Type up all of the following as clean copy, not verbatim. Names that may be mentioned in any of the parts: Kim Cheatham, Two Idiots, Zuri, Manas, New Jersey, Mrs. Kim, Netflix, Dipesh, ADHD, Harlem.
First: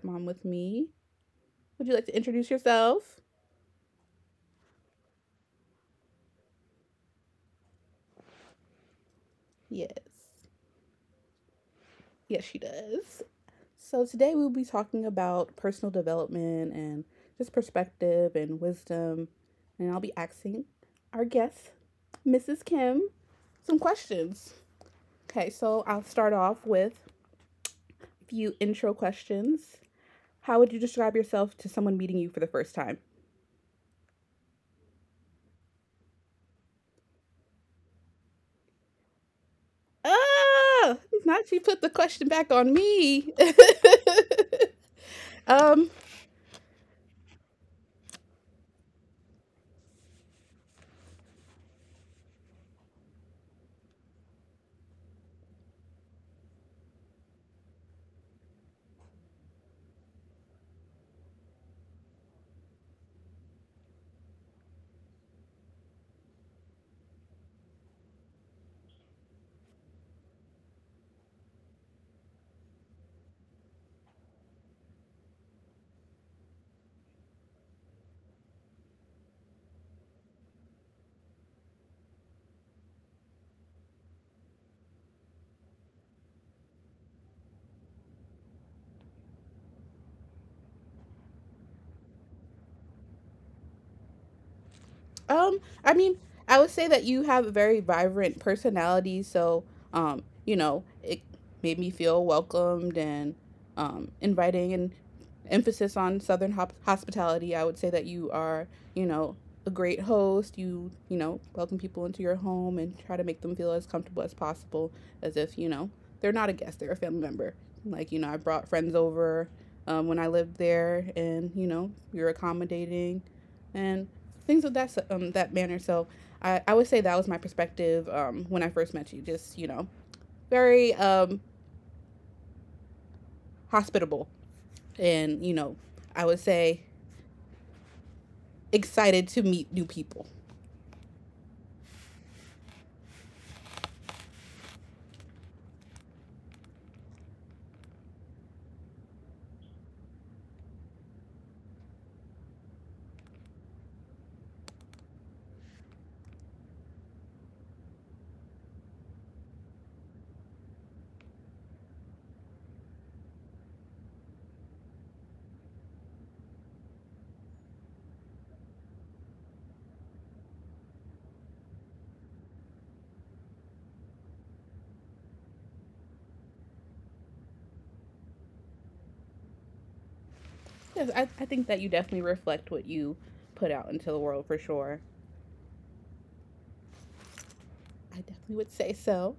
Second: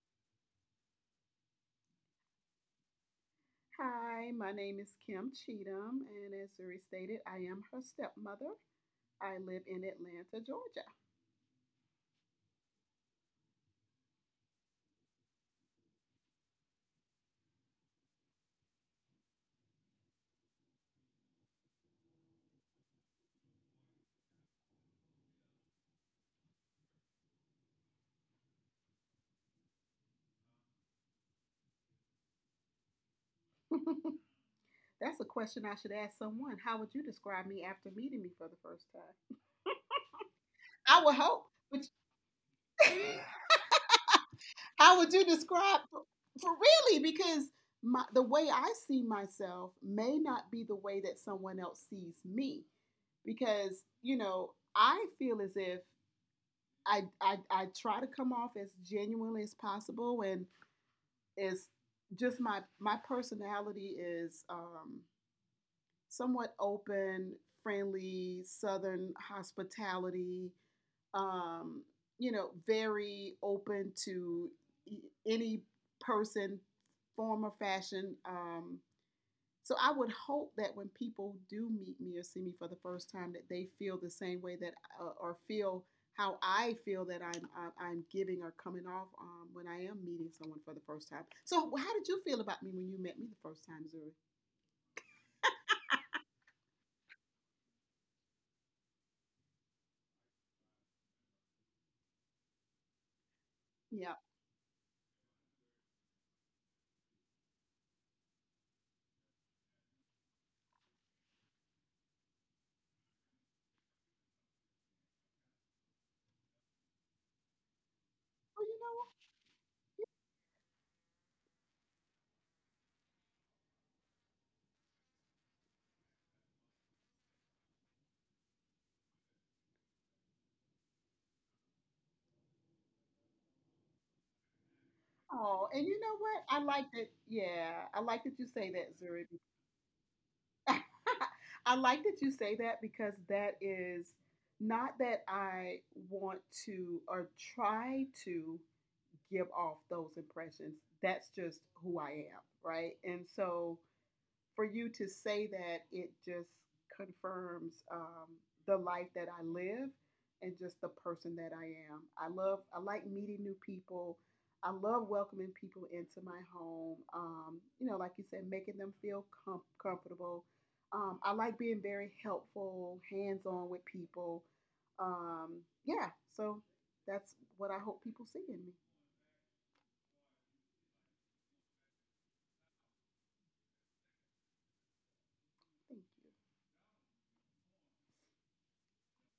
stepmom with me. Would you like to introduce yourself? Hi, my name is Kim Cheatham, and as Zuri stated, I am her stepmother. I live in Yes. Atlanta, Georgia. Yes, she does. So, today we'll be talking about personal development and just perspective and wisdom. And I'll be asking our guest, Mrs. Kim, some questions. Okay, so I'll start off with a few intro questions. How would you describe yourself to someone meeting you for the first time? That's a question I should ask someone. How would you describe me after meeting me for the first time? Oh, I would hope. not you put the question back on me. How would you describe? um, For really, because the way I see myself may not be the way that someone else sees me, because I feel as if I try to come off as genuinely as possible, and is just my personality is somewhat open, friendly, southern hospitality. Um, you know, very open to e- any person, form or fashion. So I would hope that when people do meet me or see me for the first time, that they feel the same way that or feel how I feel that I'm giving or coming off when I am meeting someone for the first time. So how did you feel about me when you met me the first time, Zuri? I mean, I would say that you have a very vibrant personality, so you know, it made me feel welcomed and Yeah. inviting and emphasis on hospitality. I would say that you are, you know, a great host. You know, welcome people into your home and try to make them feel as comfortable as possible as if, you know, they're not a guest, they're a family member. Like, you know, I brought friends over when I lived there and, you know, you're accommodating and things of that manner. So I would say that was my perspective when I first met you. Just you know, very hospitable, and you Oh, know, and you know I would what? I say like that. Yeah, I like that you say that, Zuri. excited to meet new people. I like that you say that because that is not that I want to or try to give off those impressions. That's just who I am, right? And so for you to say that, it just confirms the life that I live and just the person that I am. I like meeting new people. I love welcoming people into my home. You know, like you said, making them feel comfortable. I like being very helpful, hands on with people. Um, yeah, so that's what I hope people see in me. Yes, I think that you definitely reflect what you put out into the world for sure. I definitely would say so.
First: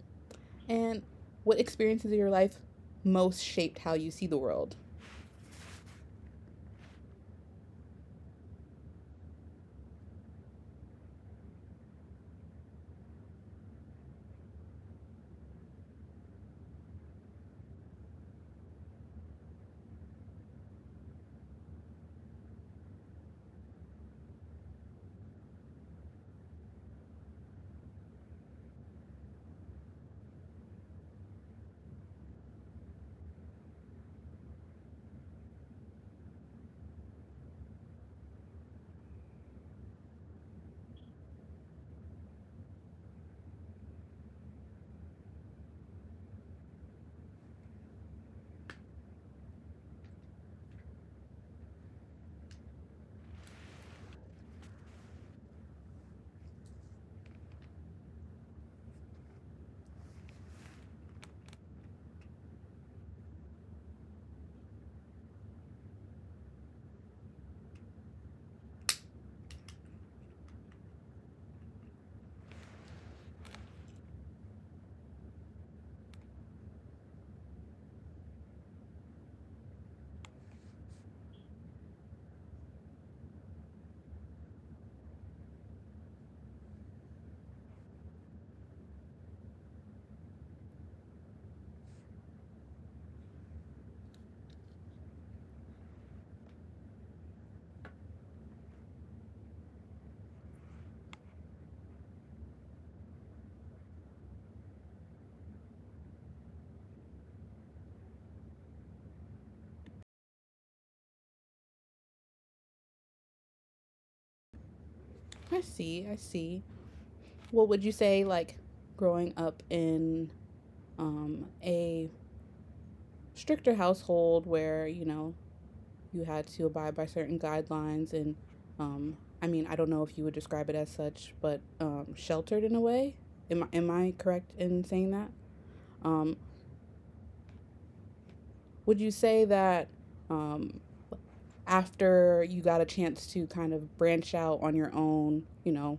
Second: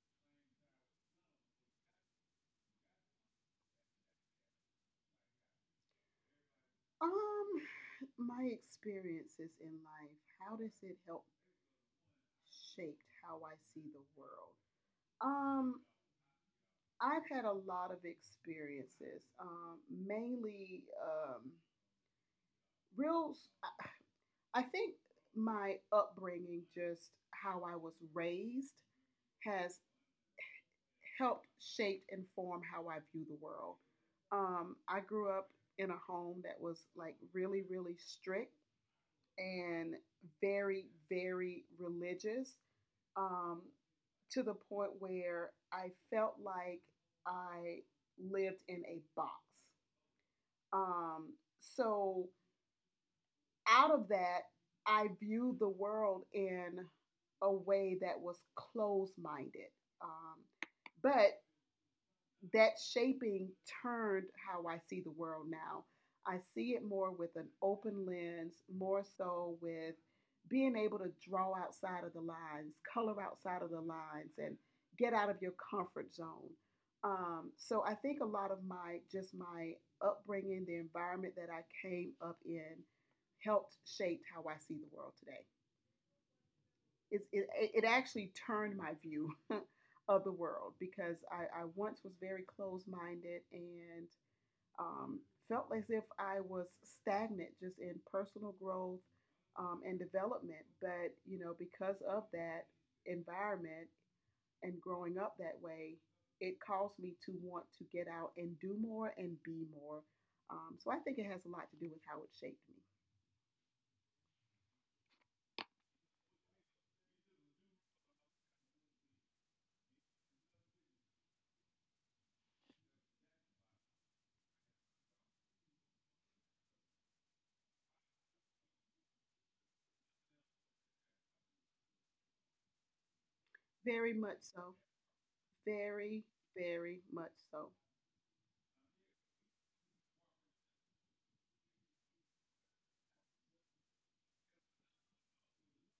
And what experiences of your life most shaped how you see the world? Um, my experiences in life, how does it help shape how I see the world? Um, I've had a lot of experiences, mainly real. I think my upbringing, just how I was raised, has helped shape and form how I view the world. I grew up in a home that was like really, really strict and very, very religious, um, to the point where I felt like I lived in a box. Um, so, out of that, I viewed the world in a way that was closed minded. Um, but that shaping turned how I see the world now. I see it more with an open lens, more so with being able to draw outside of the lines, color outside of the lines, and get out of your comfort zone. So I think a lot of my just my upbringing, the environment that I came up in, helped shape how I see the world today. It actually turned my view of the world, because I once was very closed minded and um, felt as if I was stagnant just in personal growth and development. But, you know, because of that environment and growing up that way, it caused me to want to get out and do more and be more. So I think it has a lot to do with how it shaped me. I see. I see. What would you say like growing up in a stricter household where, you know, you had to abide by certain guidelines and, um, I mean, I don't know if you would describe it as such, but sheltered in a way. Am I, am Very I much correct so. in saying that? Very, Um, very much so. would you say that um, after you got a chance to kind of branch out on your own, you know,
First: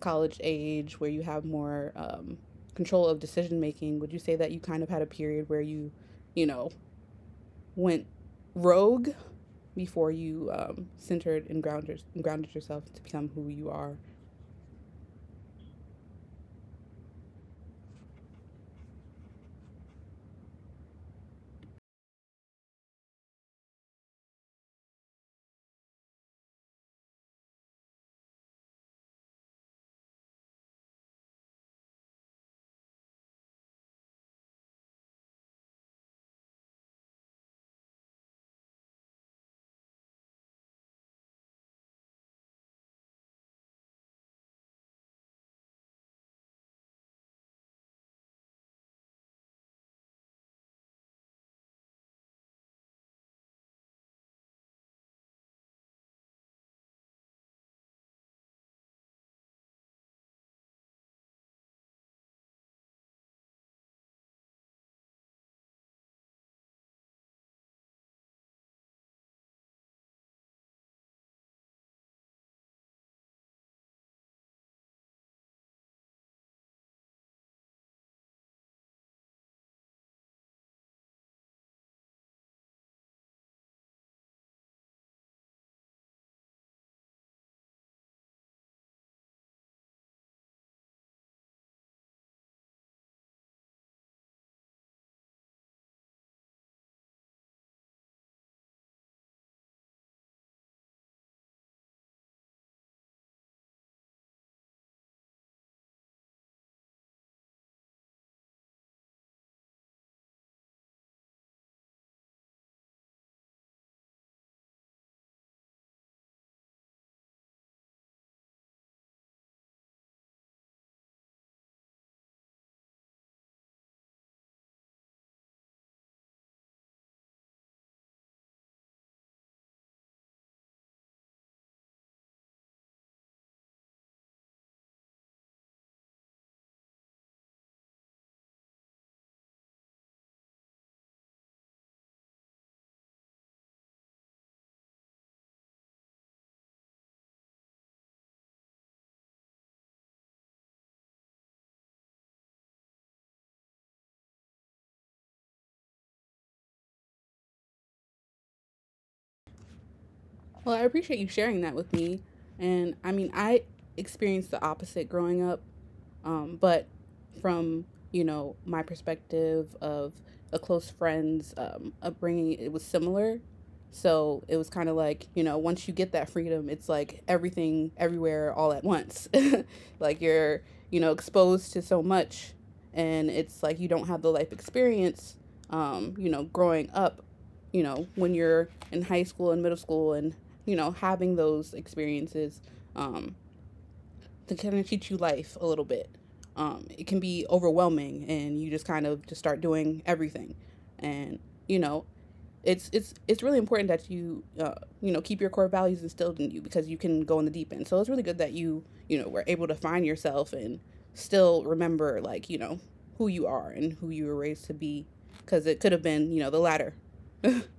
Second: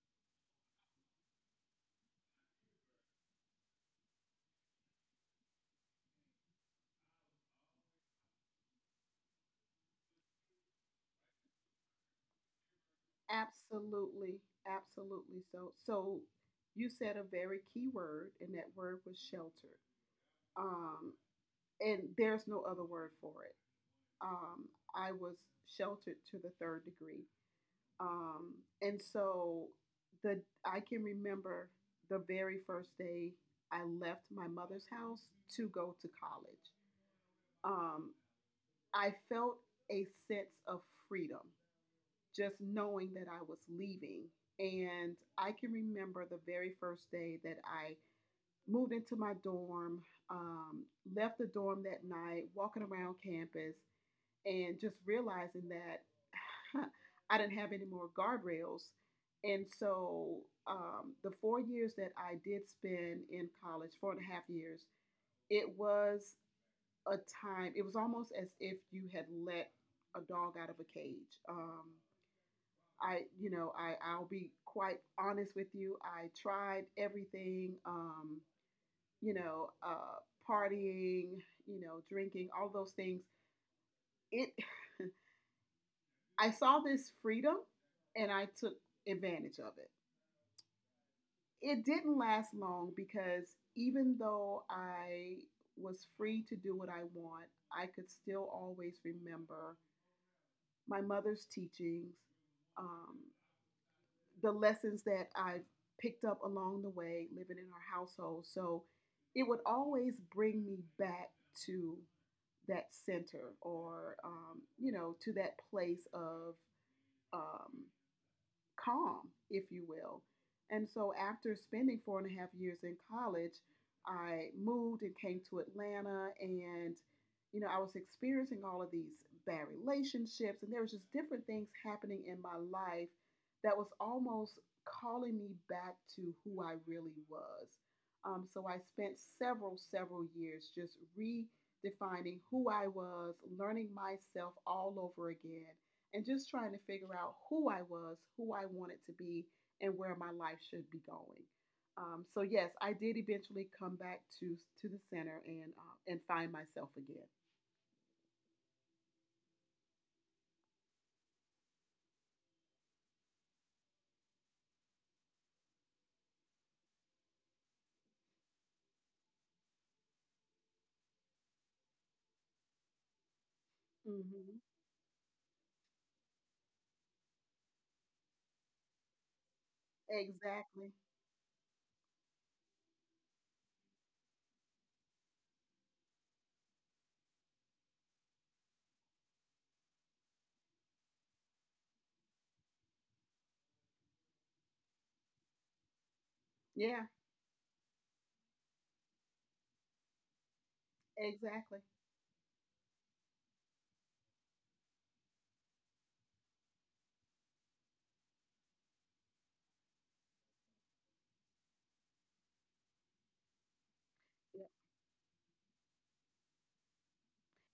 college age, where you have more control of decision making, would you say that you kind of had a period where you know, went rogue before you centered and grounded yourself to become who you are? Absolutely, absolutely. So you said a very key word, and that word was shelter. Um, and there's no other word for it. Um, I was sheltered to the third degree. Um, and so the I can remember the very first day I left my mother's house to go to college. Um, I felt a sense of freedom just knowing that I was leaving. And I can remember the very first day that I moved into my dorm, um, left the dorm that night, walking around campus, and just realizing that I didn't have any more guardrails. And so the 4 years that I did spend in college, 4.5 years, it was a time, it was almost as if you had let a dog out of a cage. I'll be quite honest with you. I tried everything, you know, uh, partying, you know, drinking, all those things. It, I saw this freedom and I took advantage of it. It didn't last long because even though I was free to do what I want, I could still always remember my mother's teachings, um, the lessons that I have picked up along the way living in our household. So it would always bring me back to that center, or to that place of um, calm, if you will. And so after spending 4.5 years in college, I moved and came to Atlanta, and I was experiencing all of these bad relationships, and there was just different things happening in my life that was almost calling me back to who I really was. So I spent several, several years just redefining who I was, learning myself all over again, and just trying to figure out who I was, who I wanted to be, and where my life should be going. So yes, I did eventually come back to the center, and find myself again. Well, I appreciate you sharing that with me. And I mean, I experienced the opposite growing up. But from you know my perspective of a close friend's upbringing, it was similar. So it Mm-hmm. was kind of like you know once you get that freedom, it's like everything, everywhere, all at once. Like you're Exactly. you know exposed to so much, and it's like you don't have the life experience. You know, growing up, you know, when you're in high school and middle school, and you know having those experiences um, that kind of teach you life a little bit. It Yeah. can be overwhelming, and you just kind of just start doing everything, and you Exactly. know it's really important that you you know keep your core values instilled in you because you can go in the deep end. So it's really good that you know were able to find yourself and still remember like you know who you are and who you were raised Yeah. to be because it could have been you know the latter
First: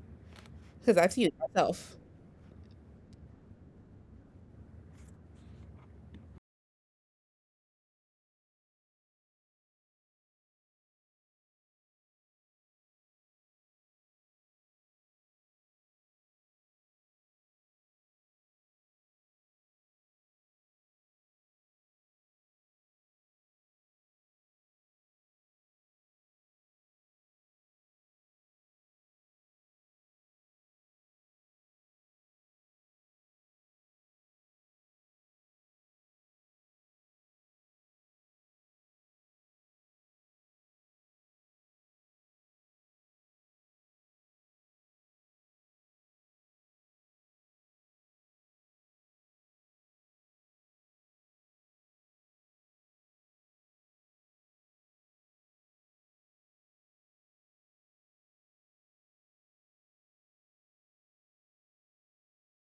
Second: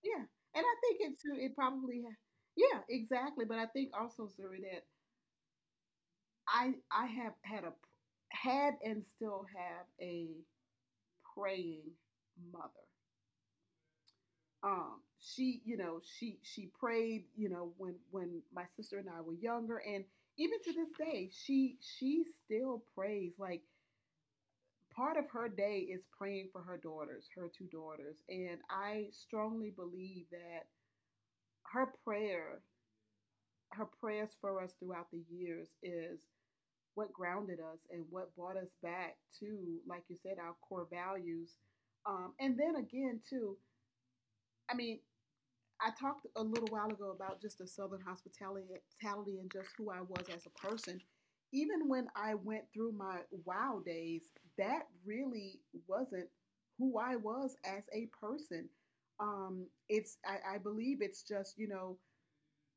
Yeah. And I think because I've it seen it too. It myself. probably. Yeah. Exactly. But I think also, Zuri, that I have had a had and still have a praying mother. She, she prayed, when my sister and I were younger, and even to this day she still prays. Like, part of her day is praying for her daughters, her two daughters, and I strongly believe that her prayer her prayers for us throughout the years is what grounded us and what brought us back to, like you said, our core values. And then again too, I mean, I talked a little while ago about just the Southern hospitality and just who I was as a person. Even when I went through my wow days, that really wasn't who I was as a person. I believe it's just,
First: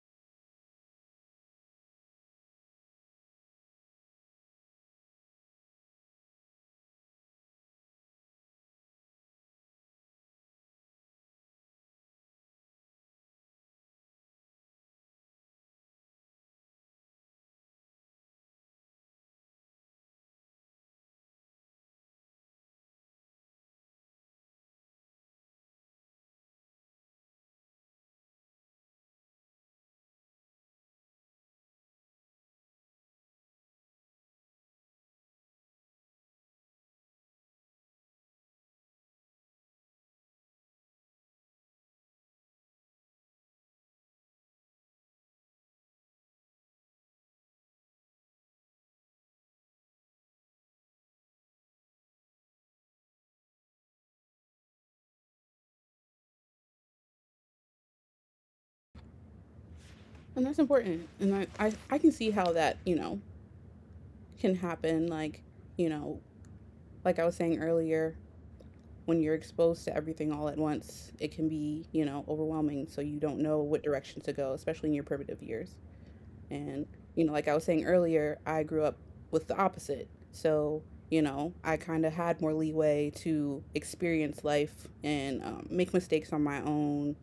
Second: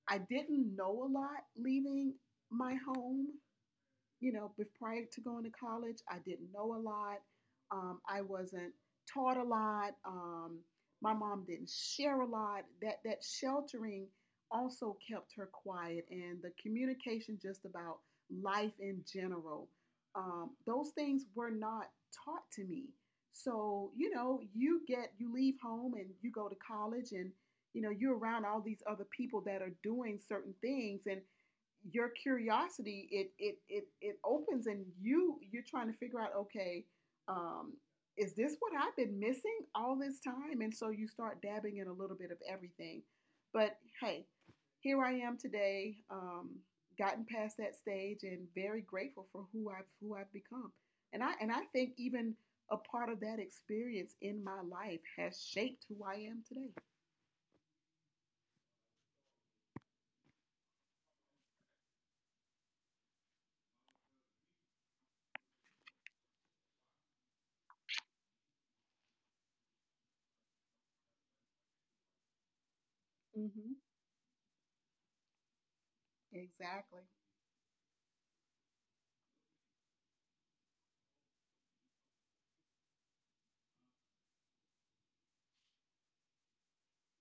I didn't know a lot leaving my home. Prior to going to college, I didn't know a lot. I wasn't taught a lot. My mom didn't share a lot. That sheltering also kept her quiet, and the communication just about life in general. Those things were not taught to me. So you get you leave home and you go to college, and you're around all these other people that are doing certain things, and your curiosity it opens and you're trying to figure out, okay, um is this what I've been missing all this time? And so you start dabbing in a little bit of everything. But hey, here I am today, gotten past that stage and very grateful for who I've become. And I think even a part of that experience in my life has shaped who I am today. And that's important, and I can see how that you know can happen like you know like I was saying earlier, when you're exposed to everything all at once, it can be, you know, overwhelming. So you don't know Mm-hmm. what direction to go, especially in your primitive years. And, Exactly. you know, like I was saying earlier, I grew up with the opposite. So, you know, I kind of had more leeway to experience life and make mistakes on my own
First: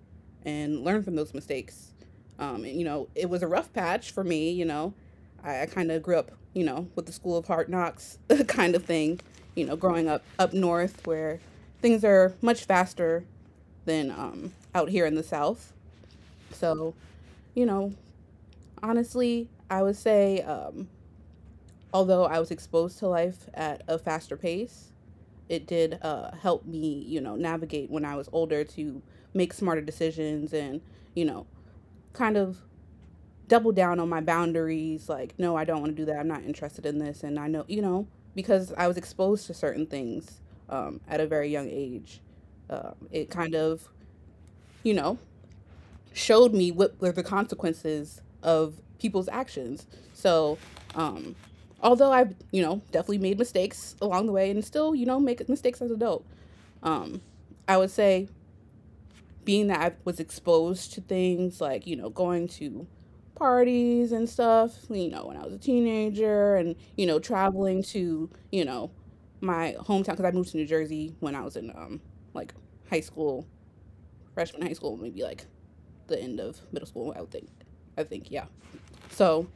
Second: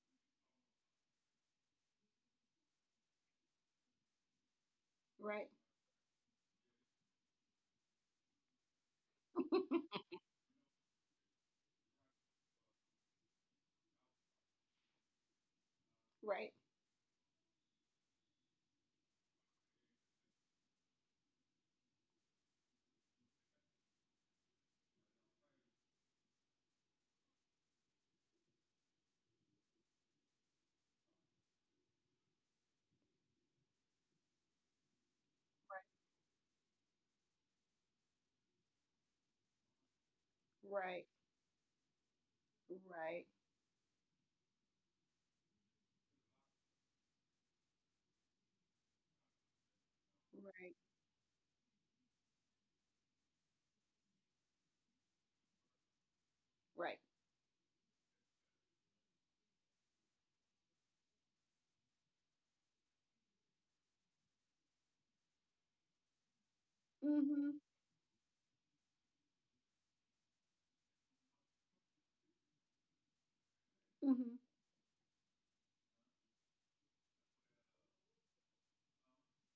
and learn from those mistakes. And, you know, it was a rough patch for me, you know. Right. I kind of grew up, you know, with the school of hard knocks kind of thing, you know, growing up up north where things are much faster than out here in the south. Right. So, you know, honestly, I would say, although I was exposed to life at a faster pace, it did help me, you know, navigate when I was older to make smarter decisions and, you know, kind of double down on my boundaries. Like, no, I don't want to do that. I'm not interested in this. And I know, you know, because I was exposed to certain things Right. at a very young age, Right, it kind of, you know, showed me what were the consequences of people's actions. So, right, um, although I've, you know, definitely made mistakes along the way and still, you know, make mistakes as an adult, right. um, I would say being that I was exposed to things like, you know, going to parties and stuff, you know, when I was a teenager and, you know, Mm-hmm, traveling to, you know, my hometown because I moved to New Jersey when I was in like high school, mm-hmm, freshman high school, maybe like the end of middle school, I would think. I think, yeah. So,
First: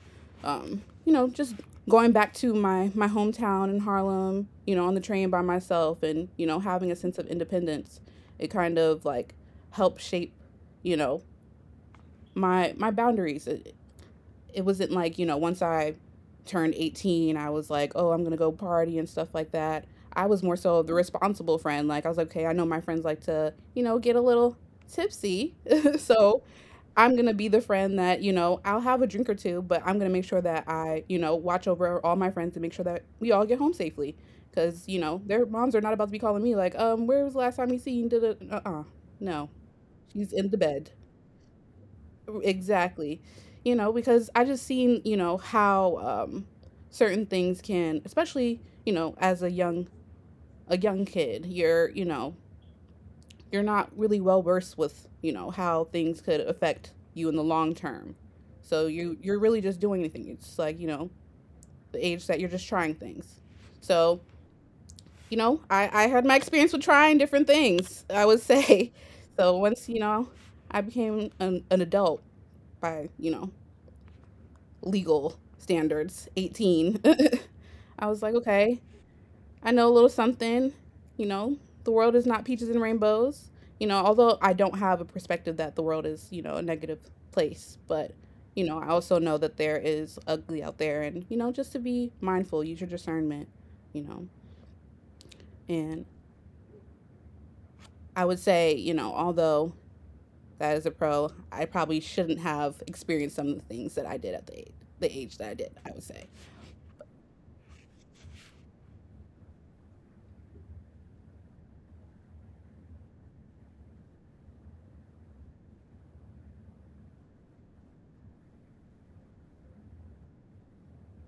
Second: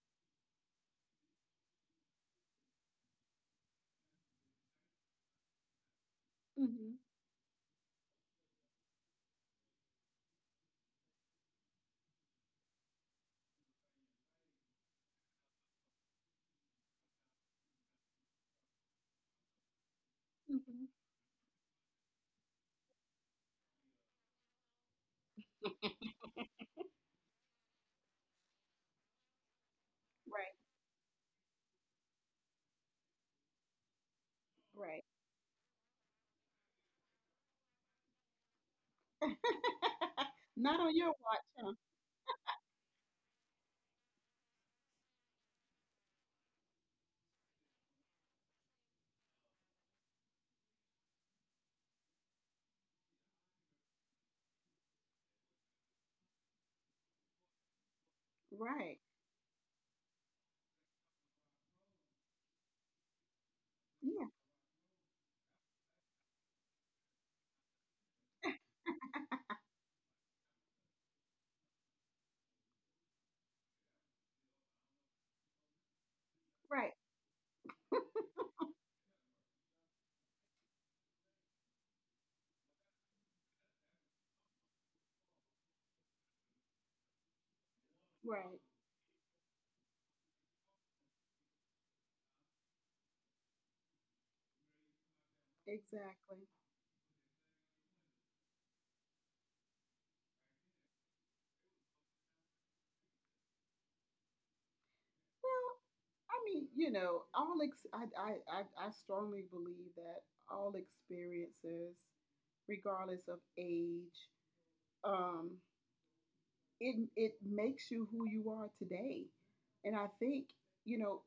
you know, just going back to my hometown in Harlem, you know, on the train by myself and, you know, having mm-hmm, a sense of independence, it kind of like helped shape, you know, my boundaries. It wasn't like, you know, once I turned 18, I was like, "Oh, I'm going to go party and stuff like that." I was more so mm-hmm. the responsible friend. Like I was like, "Okay, I know my friends like to, you know, get a little tipsy." So, I'm gonna be the friend that you know I'll have a drink or two, but I'm gonna make sure that I you know watch over all my friends and make sure that we all get home safely, because you Right, know their moms are not about to be calling me like, where was the last time you seen? Right. No, she's in the Not bed. on your watch, huh? Exactly, you know because I just seen you know how certain things can, especially you know as a young kid, you're you know you're not really well versed with you know how things could affect you in the long term, so Right. you you're really just doing anything. It's like you know the age that you're just trying things. So Yeah, you know I had my experience with trying different things, I would say. So once you know I became an adult by you know legal standards, right, 18, I was like okay, I know a little something. You know, the world is not peaches and rainbows. You know, although I don't have a perspective that the world is, you know, a negative place, but right. you know, I also know that there is ugly out there and you know, just to be mindful, use your discernment, you know. And Exactly. I would say, you know, although that is a pro, I probably shouldn't have experienced some of the things that I did at the age that I Well, did, I would say. I mean, I strongly believe that all experiences, regardless of age, um, it it makes you who you are today. And I think, you know,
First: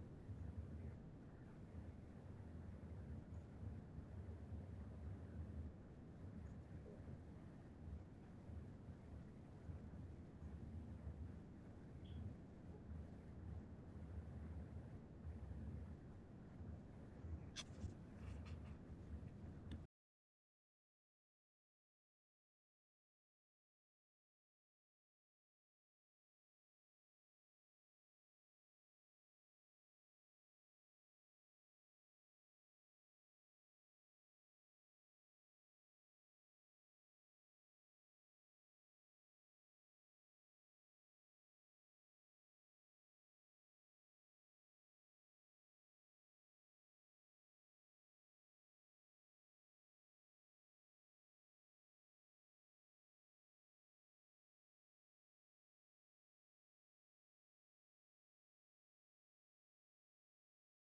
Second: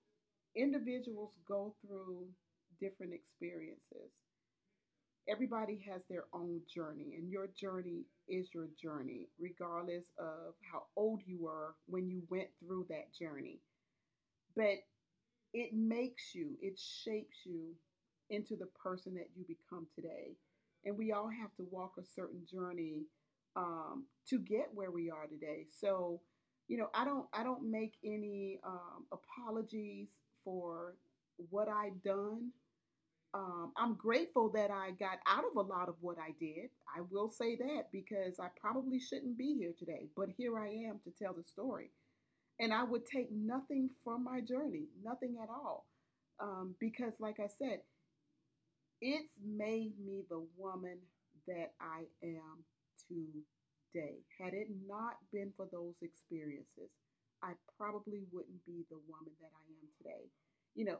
individuals go through different experiences. Everybody has their own journey, and your journey is your journey, regardless of how old you were when you went through that journey. But it makes you, it shapes you into the person that you become today. And we all have to walk a certain journey to get where we are today. So, I don't make any apologies for what I've done. I'm grateful that I got out of a lot of what I did. I will say that because I probably shouldn't be here today, but here I am to tell the story, and I would take nothing from my journey, nothing at all. Because, like I said, it's made me the woman that I am today. Had it not been for those experiences, I probably wouldn't be the woman that I am today. You know,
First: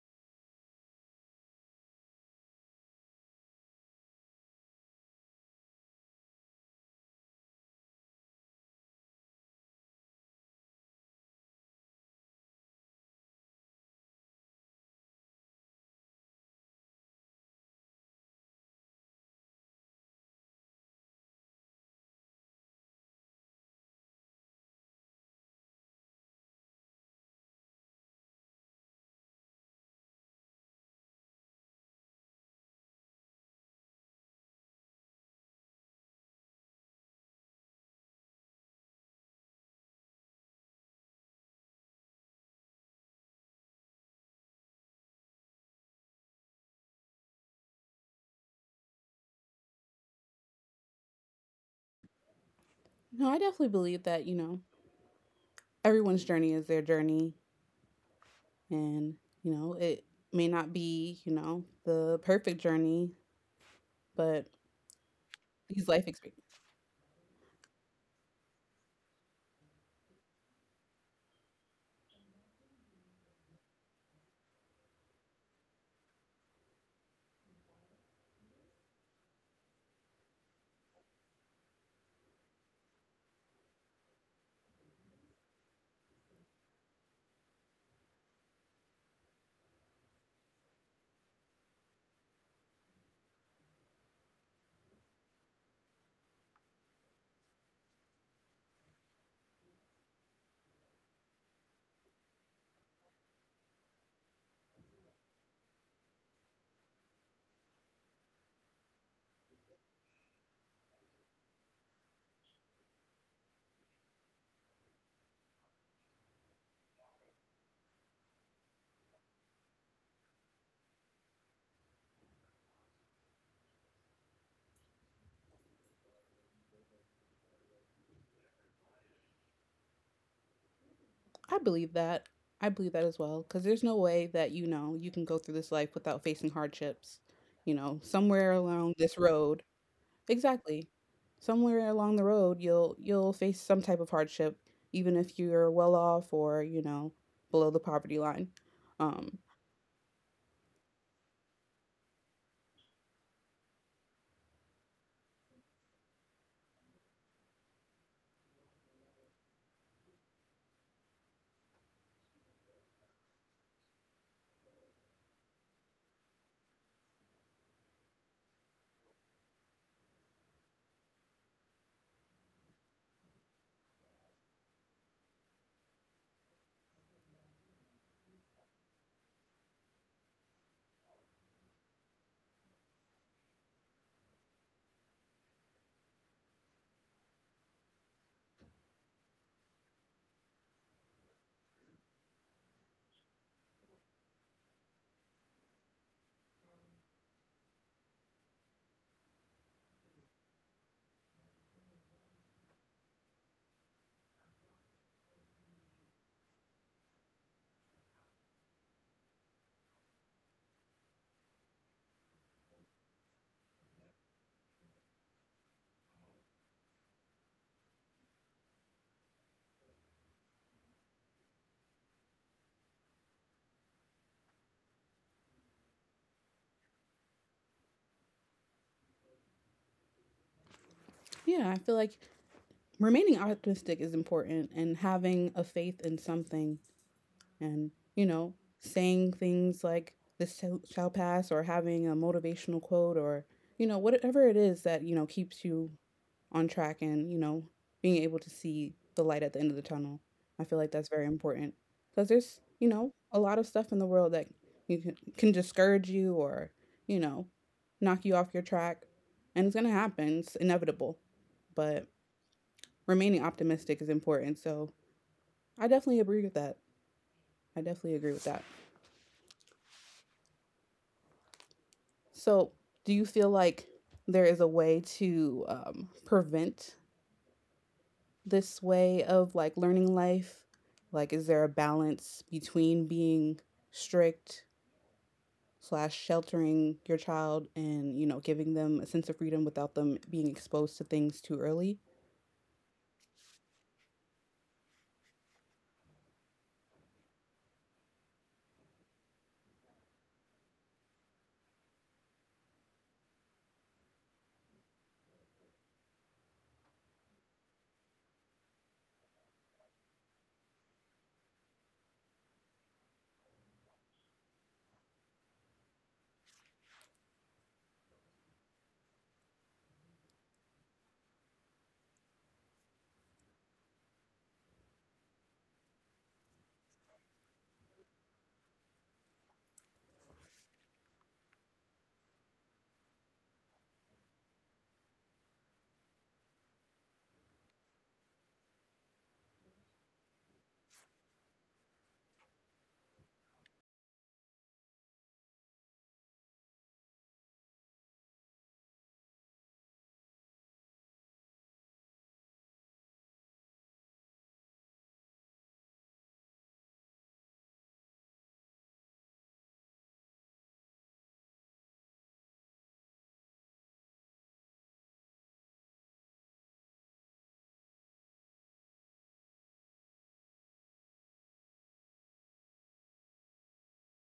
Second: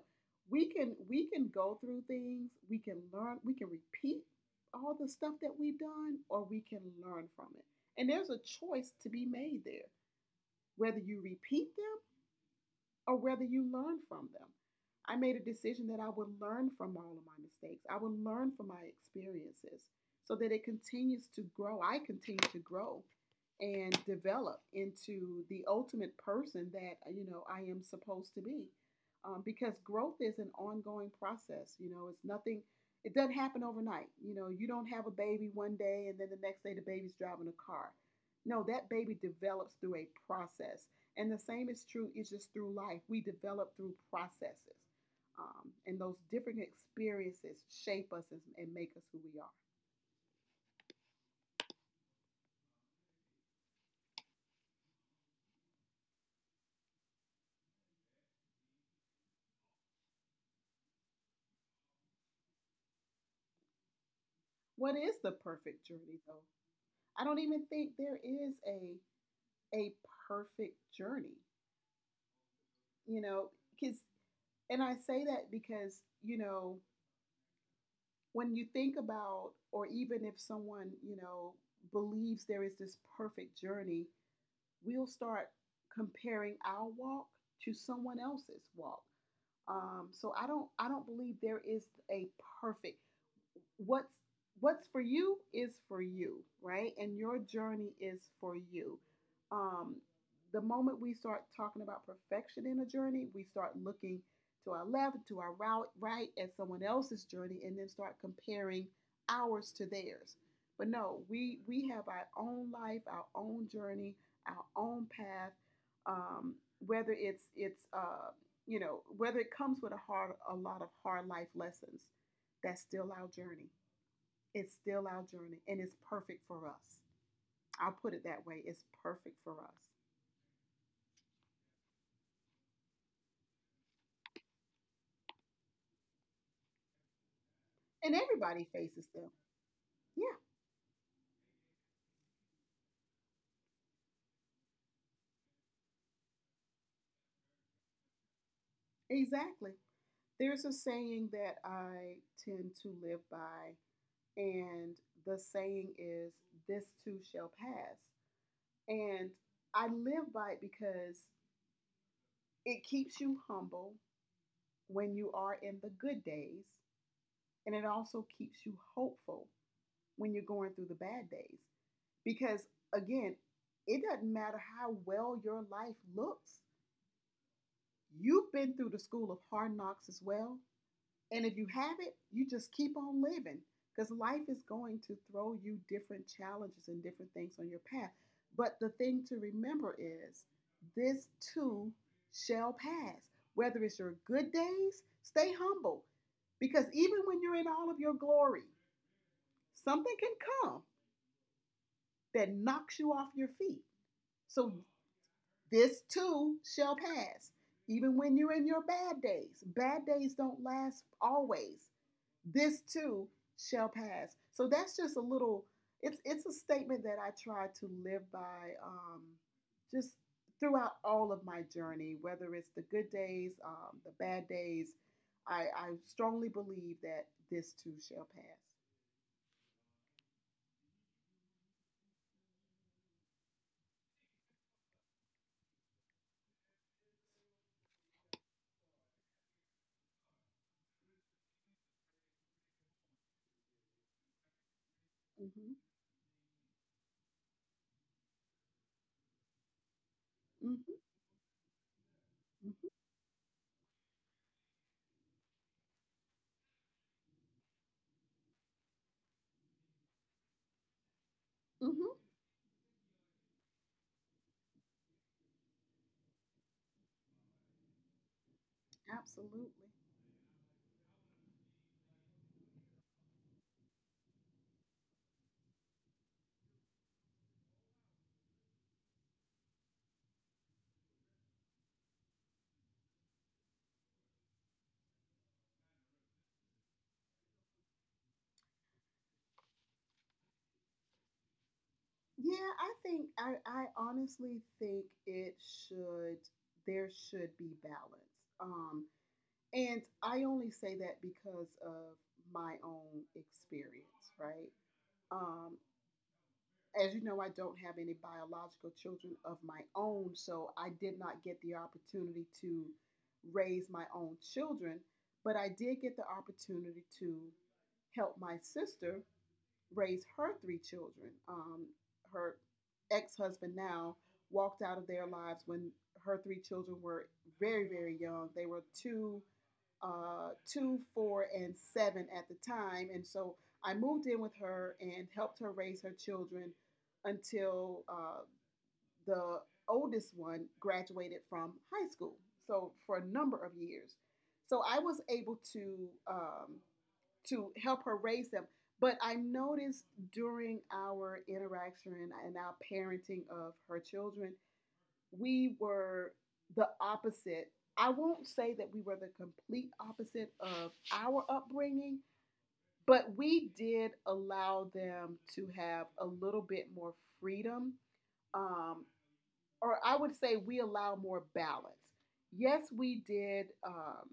we can go through things, we can learn, we can repeat all the stuff that we've done, or we can learn from it. And there's a choice to be made there. Whether you repeat them or whether you learn from them. I made a decision that I would learn from all of my mistakes. I would learn from my experiences so that it continues to grow. I continue to grow and develop into the ultimate person that, I am supposed to be. Because growth is an ongoing process. You know, it's nothing, it doesn't happen overnight. You know, you don't have a baby one day and then the next day the baby's driving a car. No, that baby develops through a process and the same is true, it's just through life. We develop through processes. And those different experiences shape us and make us who we are. No, I definitely believe that, you know, everyone's journey is their journey. And, you know, it may not be, you know, the perfect journey, but What is the perfect these life journey, though? experiences, I don't even think there is a perfect journey, you know, because, and I say that because, you know, when you think about, or even if someone, you know, believes there is this perfect journey, we'll start comparing our walk to someone else's walk. So I don't believe there is a perfect, what's what's for you is for you, right? And your journey is for you. Um, the moment we start talking about perfection in a journey, we start looking to our left, to our route, right, at someone else's journey, and then start comparing ours to theirs. But no, we have our own life, our own journey, our own path. Um, whether it's you know, whether it comes with a lot of hard life lessons, that's still our journey. It's still our journey and it's perfect for us. I'll put it that way. It's perfect for us. I believe that. I believe that as well. Because there's no way that, you know, you can go through this life without facing hardships. You know, And somewhere everybody along faces this them. road, Yeah, exactly. Somewhere along the road, you'll face some type of hardship, even if you're well off or you know below the poverty line. Um, exactly. There's a saying that I tend to live by, and the saying is, this too shall pass. And I live by it because it keeps you humble when you are in the good days, and it also keeps you hopeful when you're going through the bad days. Because again, it doesn't matter how well your life looks. You've been through the school of hard knocks as well. And if you have it, you just keep on living because life is going to throw you different challenges and different things on your path. But the thing to remember is this too shall pass. Whether it's your good days, stay humble, because even when you're in all of your glory, something can come that knocks you off your feet. So this too shall pass, even when you're in your bad days. Bad days don't last always. This too shall pass. So that's just a little. It's a statement that I try to live by, just throughout all of my journey, whether it's the good days, the bad days. I strongly believe that this too shall pass. yeah, I feel like remaining optimistic is important and having a faith in something and, you know, saying things like, this shall- pass, or having a motivational quote, or, you know, whatever it is that, you know, keeps Mm-hmm. you on track and, you know, being able to see the light at the end of the tunnel. I feel like Mm-hmm. that's very important because there's, you Mm-hmm. know, a lot of stuff in the world that you can discourage you or, you know, knock you off your track. And it's going to happen, it's inevitable. But Mm-hmm. remaining optimistic is important. So I definitely agree with that. I definitely agree with that. Absolutely. So, do you feel like there is a way to prevent this way of like learning life? Like, is there a balance between being strict slash sheltering your child and you know giving them a sense of freedom without them being exposed to things too early? Yeah, I think I honestly think it should there should be balance. Um, and I only say that because of my own experience, right? Um, as you know, I don't have any biological children of my own, so I did not get the opportunity to raise my own children, but I did get the opportunity to help my sister raise her three children. Her ex husband now walked out of their lives when her three children were very, very young. They were two, 4, and 7 at the time. And so I moved in with her and helped her raise her children until the oldest one graduated from high school. So for a number of years. So I was able to help her raise them. But I noticed during our interaction and our parenting of her children, we were the opposite. I won't say that we were the complete opposite of our upbringing, but we did allow them to have a little bit more freedom, um, or I would say we allow more balance. Yes, we did. Um,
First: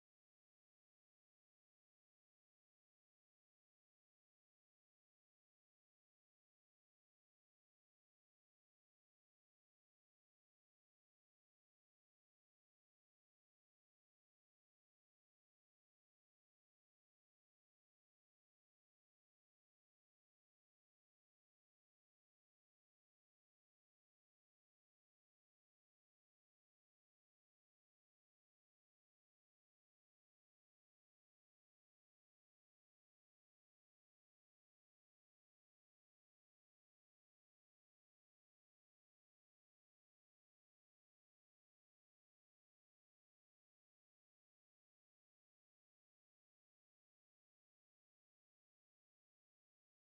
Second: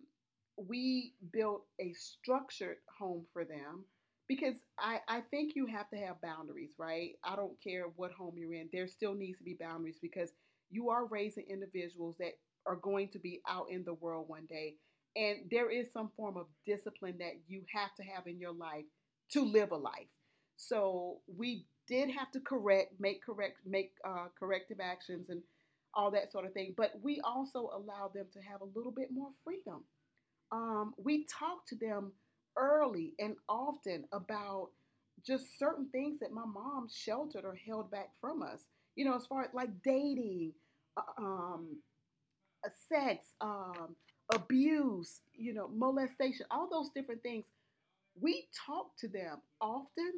we built a structured home for them because I think you have to have boundaries, right? I don't care what home you're in, there still needs to be boundaries because you are raising individuals that are going to be out in the world one day. And there is some form of discipline that you have to have in your life to live a life. So we did have to make corrective actions and all that sort of thing. But we also allowed them to have a little bit more freedom. We talked to them early and often about just certain things that my mom sheltered or held back from us. You know, as far as like dating, uh, um, sex, abuse, you know, molestation, all those different things. We talked to them often,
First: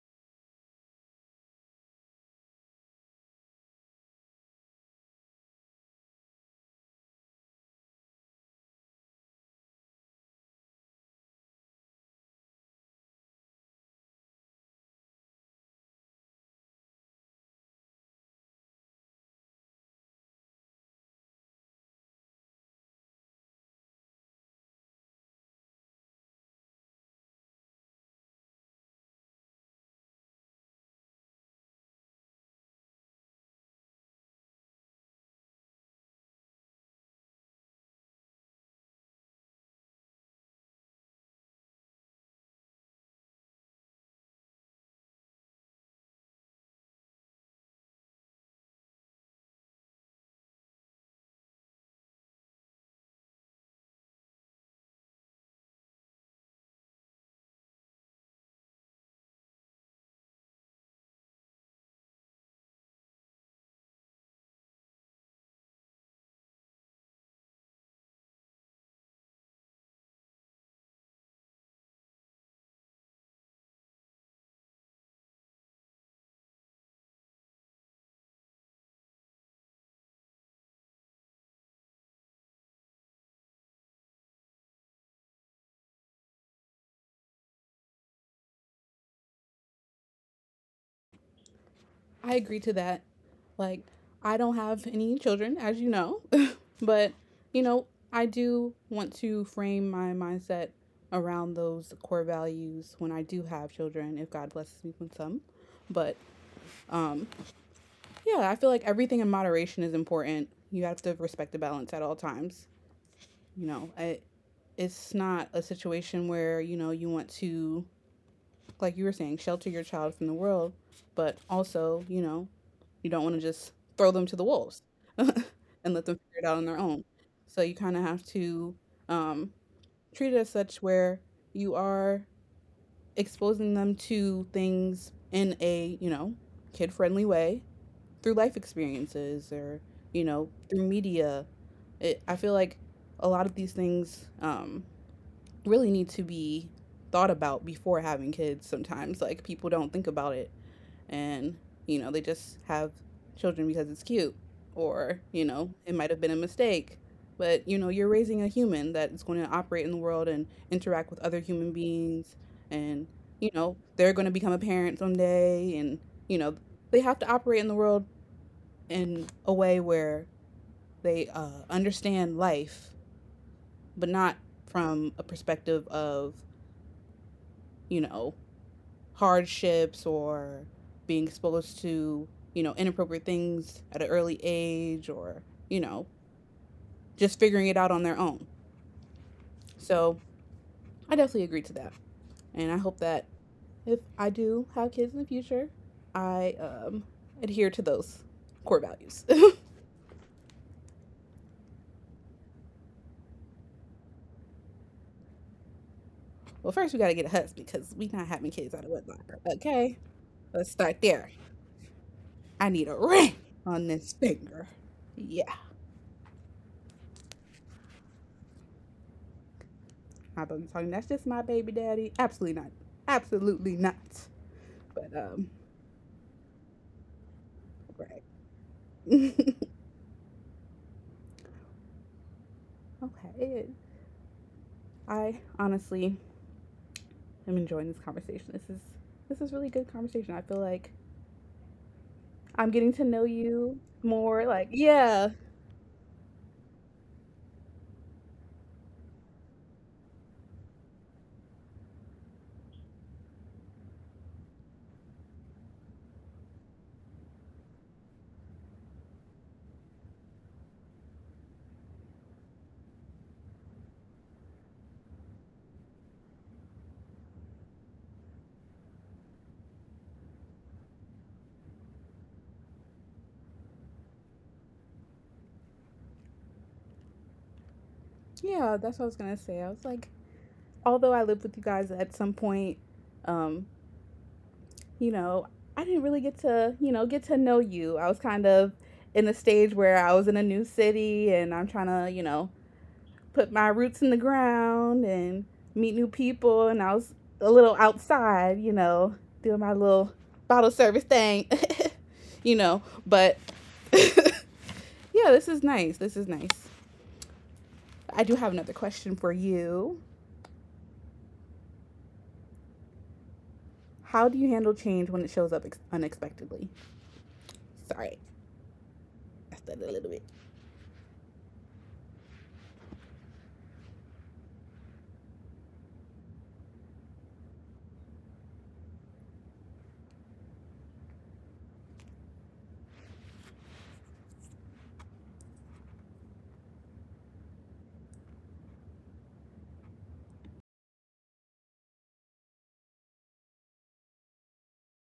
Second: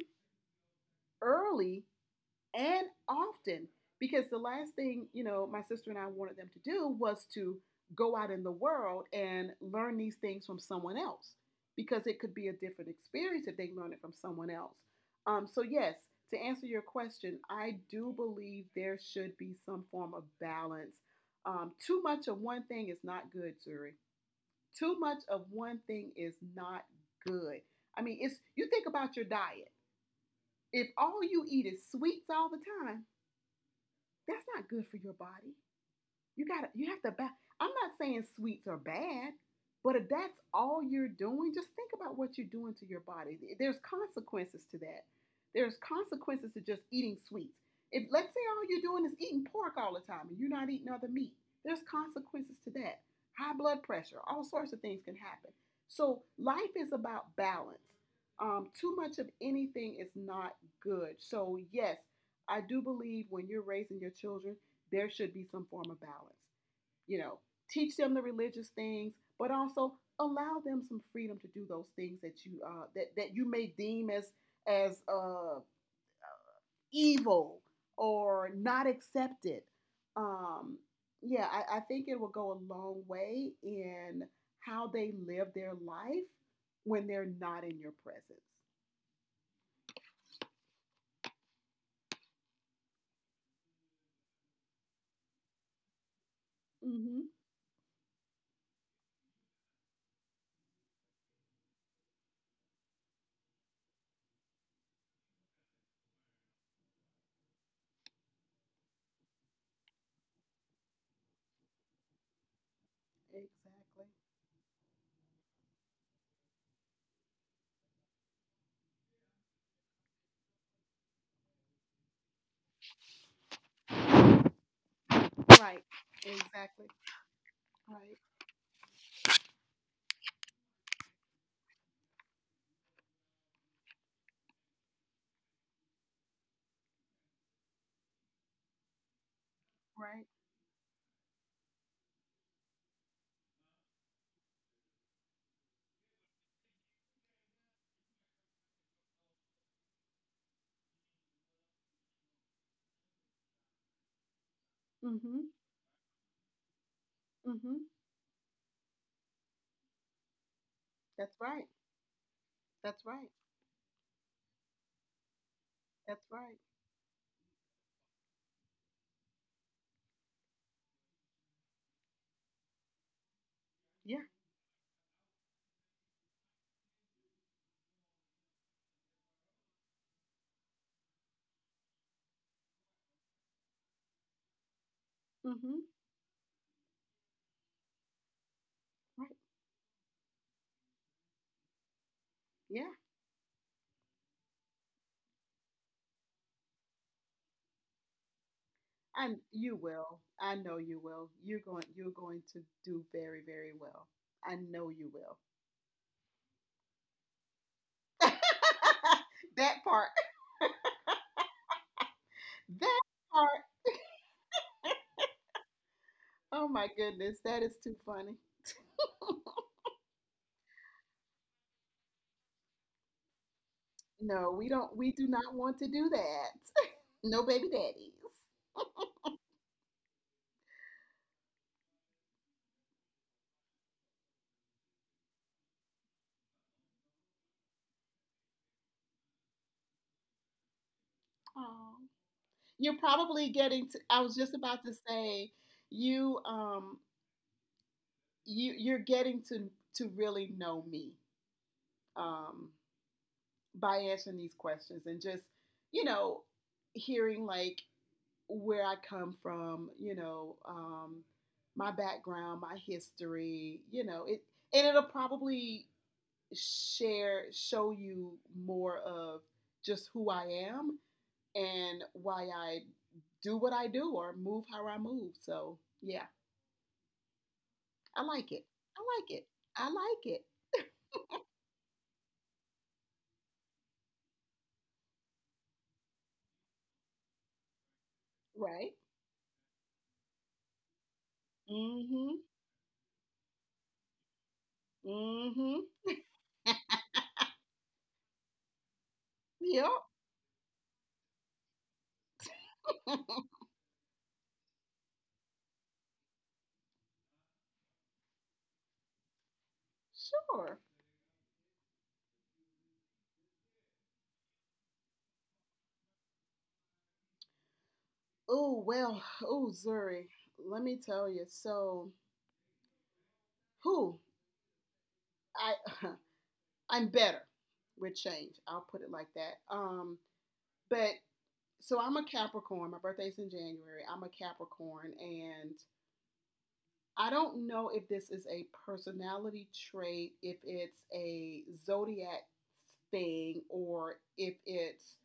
early, and often, because the last thing, you know, my sister and I wanted them to do was to go out in the world and learn these things from someone else, because it could be a different experience if they learn it from someone else. So yes, to answer your question, I do believe there should be some form of balance. Too much of one thing is not good, Zuri. Too much of one thing is not good. I mean, it's, you think about your diet. If all you eat is sweets all the time, that's not good for your body. You gotta you have to ba- I'm not saying sweets are bad, but if that's all you're doing, just think about what you're doing to your body. There's consequences to that. There's consequences to just eating sweets. If let's say all you're doing is eating pork all the time and you're not eating other meat, there's consequences to that. High blood pressure, all sorts of things can happen. So life is about balance. Too much of anything is not good. So yes, I do believe when you're raising your children, there should be some form of balance. You know, teach them the religious things, but also allow them some freedom to do those things that you that you may deem as as uh, evil or not accepted. Um, yeah, I think it will go a long way in how they live their life when they're not in your presence. I agree to that. Like, I don't have any children, as you know, but Mm-hmm. you know, I do want to frame my mindset around those core values when I do have children, if God blesses me with some. But um, yeah, I feel like everything in moderation is important. You have to respect the balance at all times. You know, Exactly. I, it's not a situation where you know you want to like you were saying, shelter your child from the world, but also, you know, you don't want to just throw them to the wolves and Right. let them figure it out on their Exactly. own. So you kind of Right. have to um, treat it as such where you are exposing them to things in a, you know, kid friendly way through life experiences or, Right. you know, through media. I feel like a lot of these things really need to be thought about before having kids sometimes. Like people don't think about it and, you know, they just have children because it's cute or, Mm-hmm. you know, it might have been a mistake. But, Mm-hmm. you know, you're raising a human that is going to operate in the world and interact with That's other right. human beings That's and, right. you know, they're going to become a parent someday and, That's you right. know, they have to operate in the world in a way where they understand life, but Yeah. not from a perspective of, you know, hardships or being exposed to, you know, inappropriate things at an early age or, Mm-hmm. you know, just figuring it out on their own. Right. So I definitely agree to that. And I Yeah. hope that if I do have kids in the future, I adhere to those core values. And you will. I know you will. You're going. You're going to do very, very well. I know you will. Well, first we got to get a husband because we not having kids out of wedlock. That Okay, part. let's start there. I need That a ring part. on this finger. Yeah, Oh my goodness. That is too funny. my baby talking. That's just my baby daddy. Absolutely not. Absolutely not. No, we don't. We But do not want to do that. No baby daddies. right. Okay. I honestly am enjoying this conversation. This is really good conversation. I feel like Oh. I'm You're getting to know probably you getting to. I was just more. Like, about to yeah, say, you um, you're getting to really know me. Um, by answering these questions and just, you know, hearing like where I come from, you know, my background, my history, you know, it, and it'll probably share show you more of just who I am and why I do what I do or move how I move. So yeah, I like it. yeah. That's I what I was like gonna it. say. I was I like, like it. although I lived with you guys at some point, um, you know, I didn't really get to, you know, get to know you. I was kind of Right? in a stage where I was in a new city and I'm trying to, you Mm-hmm. know, put my roots in the ground and Mm-hmm. meet new people. And I was a little outside, you know, doing my Yep. little bottle service thing, you know. But yeah, this is nice. This is nice. I do have another question for you. Sure. How do you handle change when it shows up unexpectedly? Sorry, Oh well, I oh stuttered a little Zuri, bit. let me tell you. So, who I I'm better with change. I'll put it like that. But so I'm a Capricorn. My birthday's in January. I'm a Capricorn, and I don't know if this is a personality trait, if it's a zodiac thing, or if it's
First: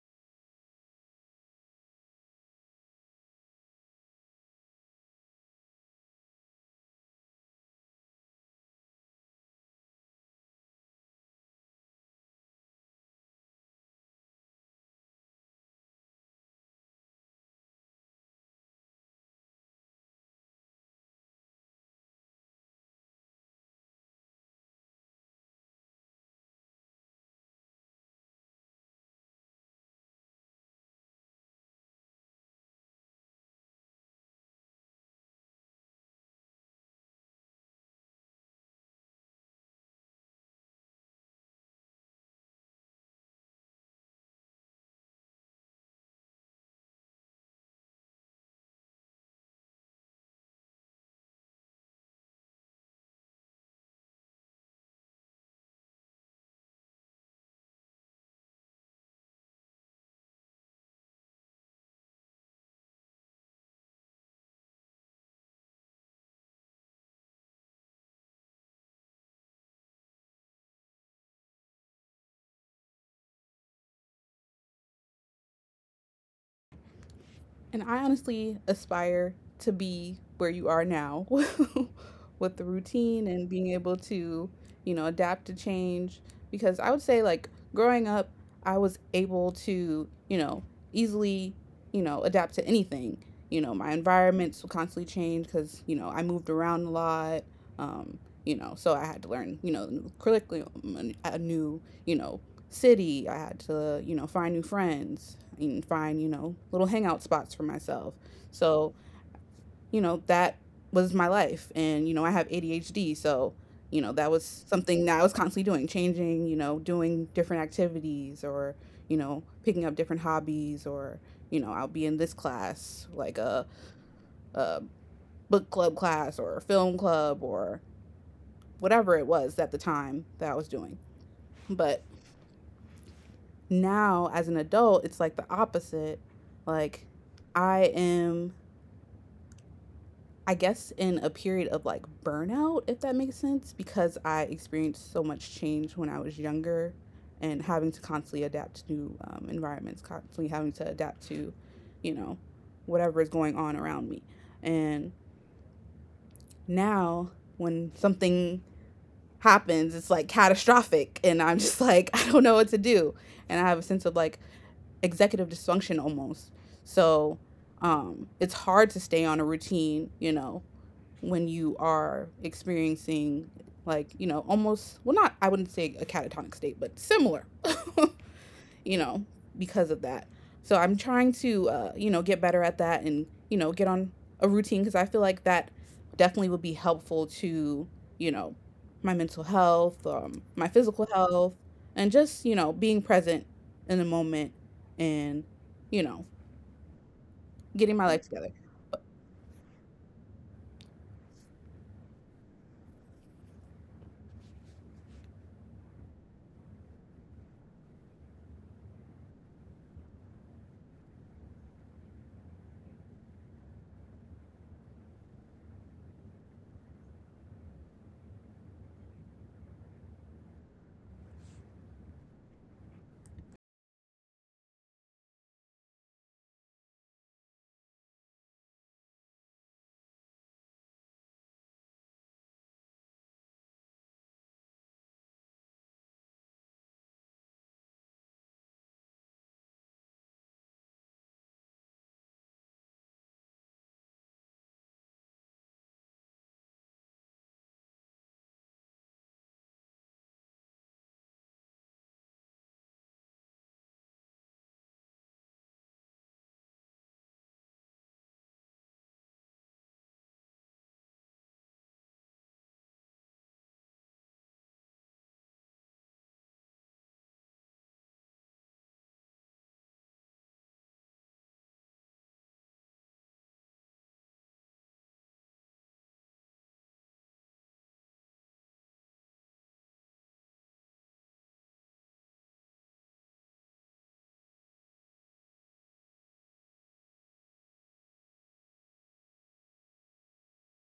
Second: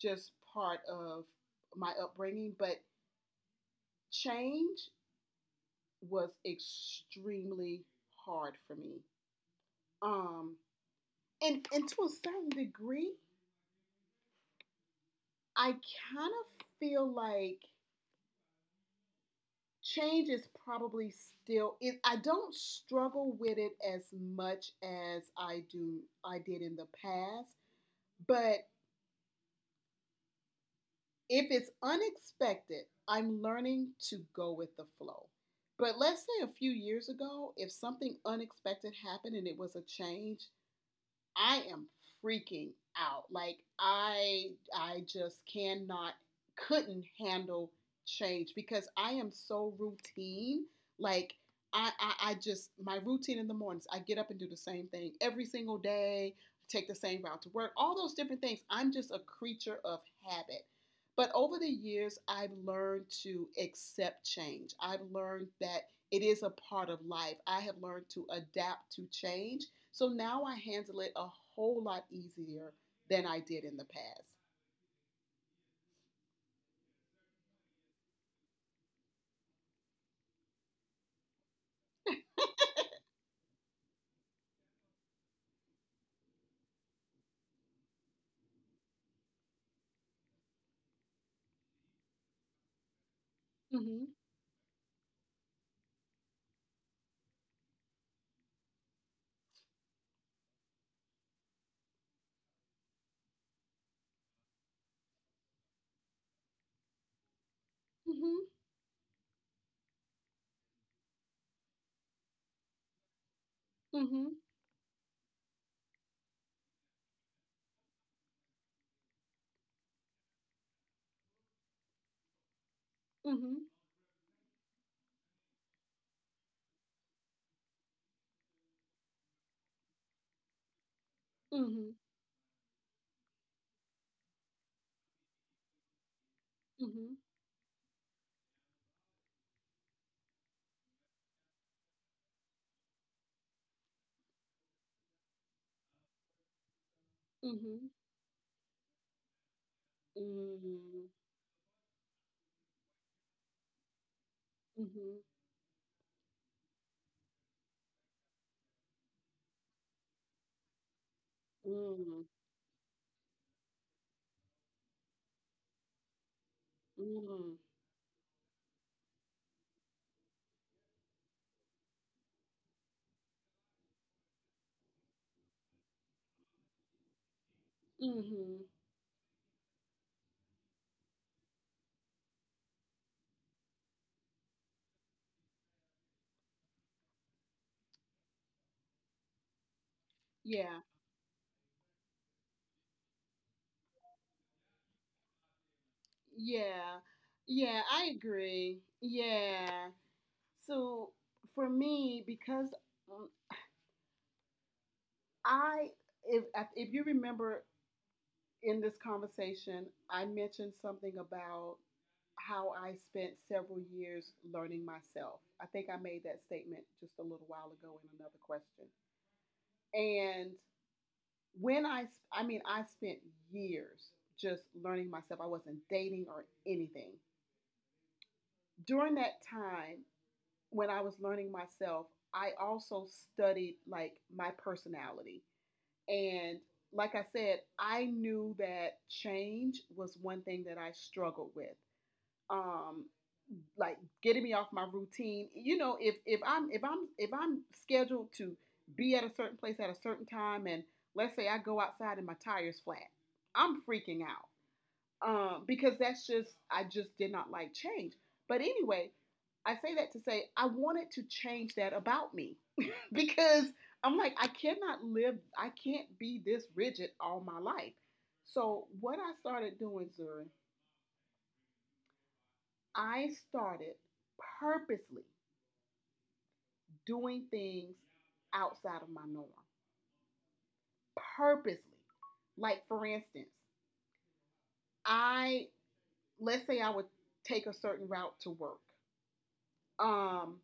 just part of my upbringing. But change was extremely hard for me. Um, and to a certain degree, I kind of feel like change is probably still. I don't struggle with it as much as I did in the past, but if it's unexpected, I'm learning to go with the flow. But let's say a few years ago, if something unexpected happened and it was a change, I am freaking out. Like I just cannot couldn't handle change because I am so routine. Like I just, my routine in the mornings, I get up and do the same thing every single day, take the same route to work, all those different things. I'm just a creature of habit. But over the years, I've learned to accept change. I've learned that it is a part of life. I have learned to adapt to change, so now I handle it a whole lot easier than I did in the past. And I honestly aspire to be where you are now with the routine and being able to, you know, adapt to change. Because I would say, like, growing up, I was able to, you know, easily, you know, adapt to anything. You know, my Mm-hmm. environments would constantly change because, you know, I moved around a lot. Um, you know, so I had to learn, you know, new curriculum, a new, you know, city. I had to, you know, find new friends and find, you know, little hangout spots for myself. Mm-hmm. So, you know, that was my life. And, you know, I have ADHD. So, you know, that Mm-hmm. was something that I was constantly doing, changing, you know, doing different activities or, you know, picking up different hobbies or, you know, I'll be in this class, like Mm-hmm. a book club class or a film club or whatever it was at the time that I was doing. Mm-hmm. But now as an adult, it's like the opposite. Like, I am, I guess, in a period of like burnout, if that makes sense, because I experienced so much change when I was younger and Mm-hmm. having Mm-hmm. to constantly adapt to new environments, constantly having to Mm-hmm. adapt to, you know, whatever is going on around me. And now, when something happens, it's like catastrophic, and I'm just like, I don't know what to do. And I have a sense of like, executive dysfunction almost. Mm-hmm. So Mm-hmm. It's hard to stay on a routine, you know, when you are experiencing like, you know, almost, well, not, I wouldn't say a catatonic state, but similar. Mm-hmm. You know, because of that. So I'm trying to, you know, get better at that and, you know, get on a routine because I feel like that definitely would be helpful to, you know, my mental health, my Yeah. physical health, and just, you know, being present in the moment and, you know, Yeah. Yeah, getting my life I together. agree. Yeah. So for me, because um, I if if you remember in this conversation, I mentioned something about how I spent several years learning myself. I think I made that statement just a little while ago in another question. And when I, I mean, I spent years just learning myself. I wasn't dating or anything. During that time, when I was learning myself, I also studied like my personality. And like I said, I knew that change was one thing that I struggled with. um like getting me off my routine. You know, if i'm scheduled to be at a certain place at a certain time, and let's say I go outside and my tires flat, I'm freaking out. Because that's just, I just did not like change. But anyway, I say that to say I wanted to change that about me. Because I'm like, I cannot live, I can't be this rigid all my life. So what I started doing, zuri, I started purposely doing things outside of my norm, purposely. Like, for instance, I let's say I would take a certain route to work. Um,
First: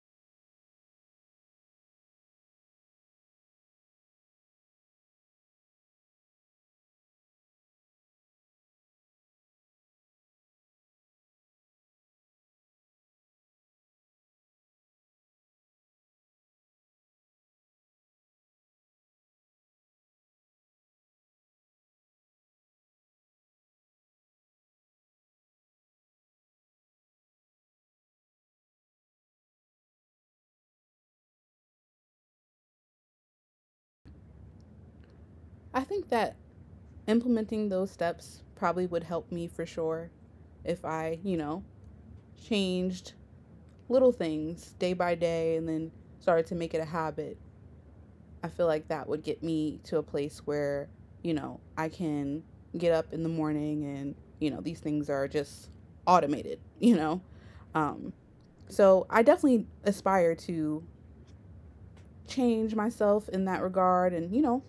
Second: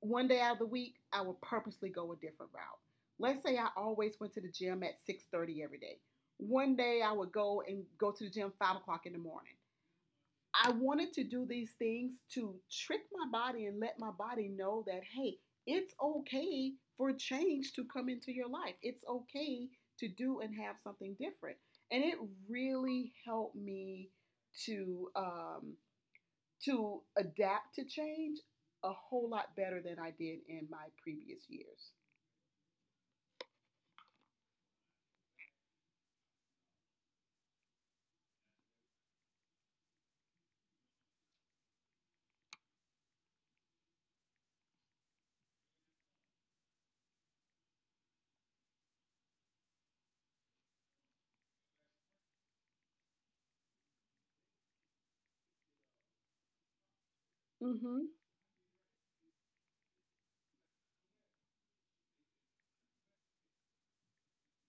One day out of the week, I would purposely go a different route. Let's say I always went to the gym at 6:30 every day. One day I would go and go to the gym 5 o'clock in the morning. I wanted to do these things to trick my body and let my body know that, hey, it's okay for change to come into your life. It's okay to do and have something different. And it really helped me to um, to adapt to change a whole lot better than I did in my previous years. I think that implementing those steps probably would help me for sure if I, you know, changed little things day by day and then started to make it a habit. I feel like that would get me to a place where, you know, I can get up in the morning and, you know, these things are just automated, you know? Um, Mm-hmm. so I definitely aspire to change myself in that regard and, you know,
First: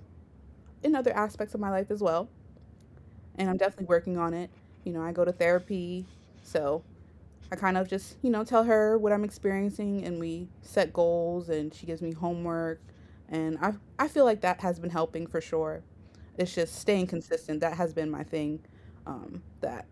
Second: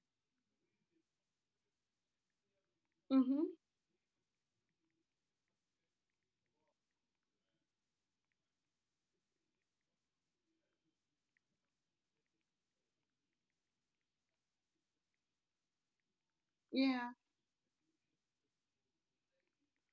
in other aspects of my life as well. And Mm-hmm. I'm definitely working on it. You know, I go to therapy. So I kind of just, you know, tell her what I'm experiencing and we set goals and she gives me homework. And I feel like that has been helping for sure. It's just staying Yeah. consistent. That has been my thing. That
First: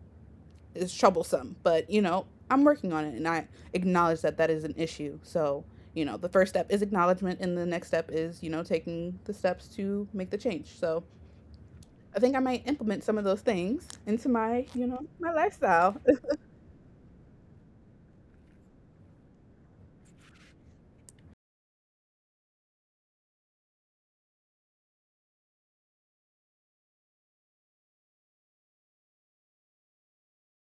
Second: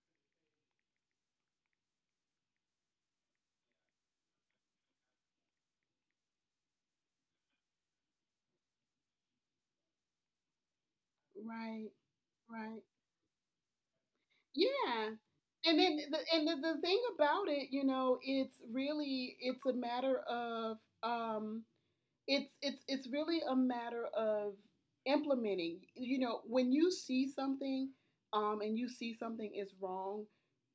is troublesome, but you know, I'm working on it, and I acknowledge that that is an issue. So you know, the first step is acknowledgement, and the next step is you know taking the steps to make the change. So Right. I think I might Right. implement some of those things into my you know Yeah. my And lifestyle. then the, and the, the thing about it, you know, it's really, it's really a matter of implementing. You know, when you see something, and you see something is wrong,